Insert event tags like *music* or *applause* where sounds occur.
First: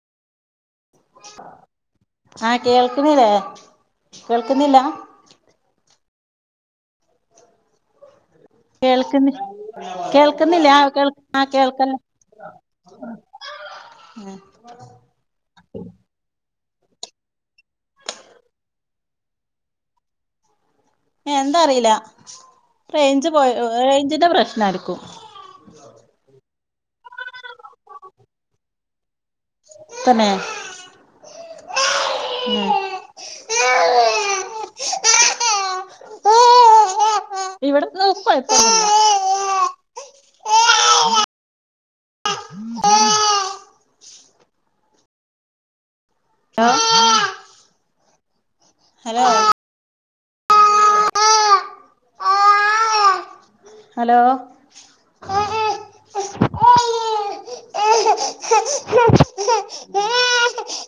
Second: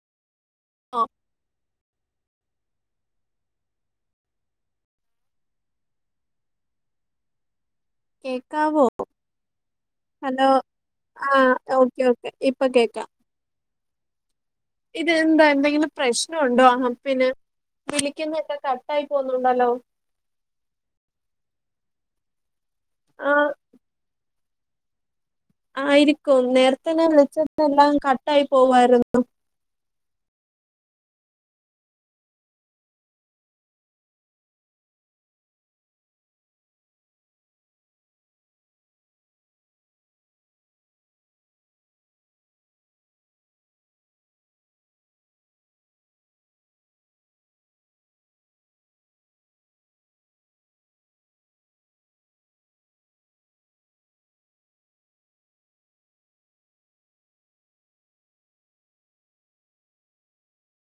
ഓ ആ കേൾക്കുന്നില്ലേ കേൾക്കുന്നില്ല കേക്കാവോ കേൾക്കുന്ന ഹലോ കേൾക്കുന്നില്ല കേൾ ആ ആഹ് കേൾക്കല്ല ഓക്കേ ഓക്കെ ഇപ്പൊ കേക്കാം ഇത എന്താ എന്തെങ്കിലും പ്രശ്നം ഉണ്ടോ ആഹ് പിന്നെ വിളിക്കുന്ന ഒക്കെ കട്ട് ആയി പോവുന്നുണ്ടല്ലോ എന്താ അറിയില്ല റേഞ്ച് ആ പോയ റേഞ്ചിന്റെ പ്രശ്‌നം നടക്കും ആയിരിക്കും നേരത്തെ നേരത്തെ തന്നെ വിളിച്ചിട്ട് എല്ലാം കട്ട് ആയി പോവുവായിരുന്നു *unintelligible* ഇവിടുന്ന് ഹലോ ഹലോ *inaudible* ഹലോ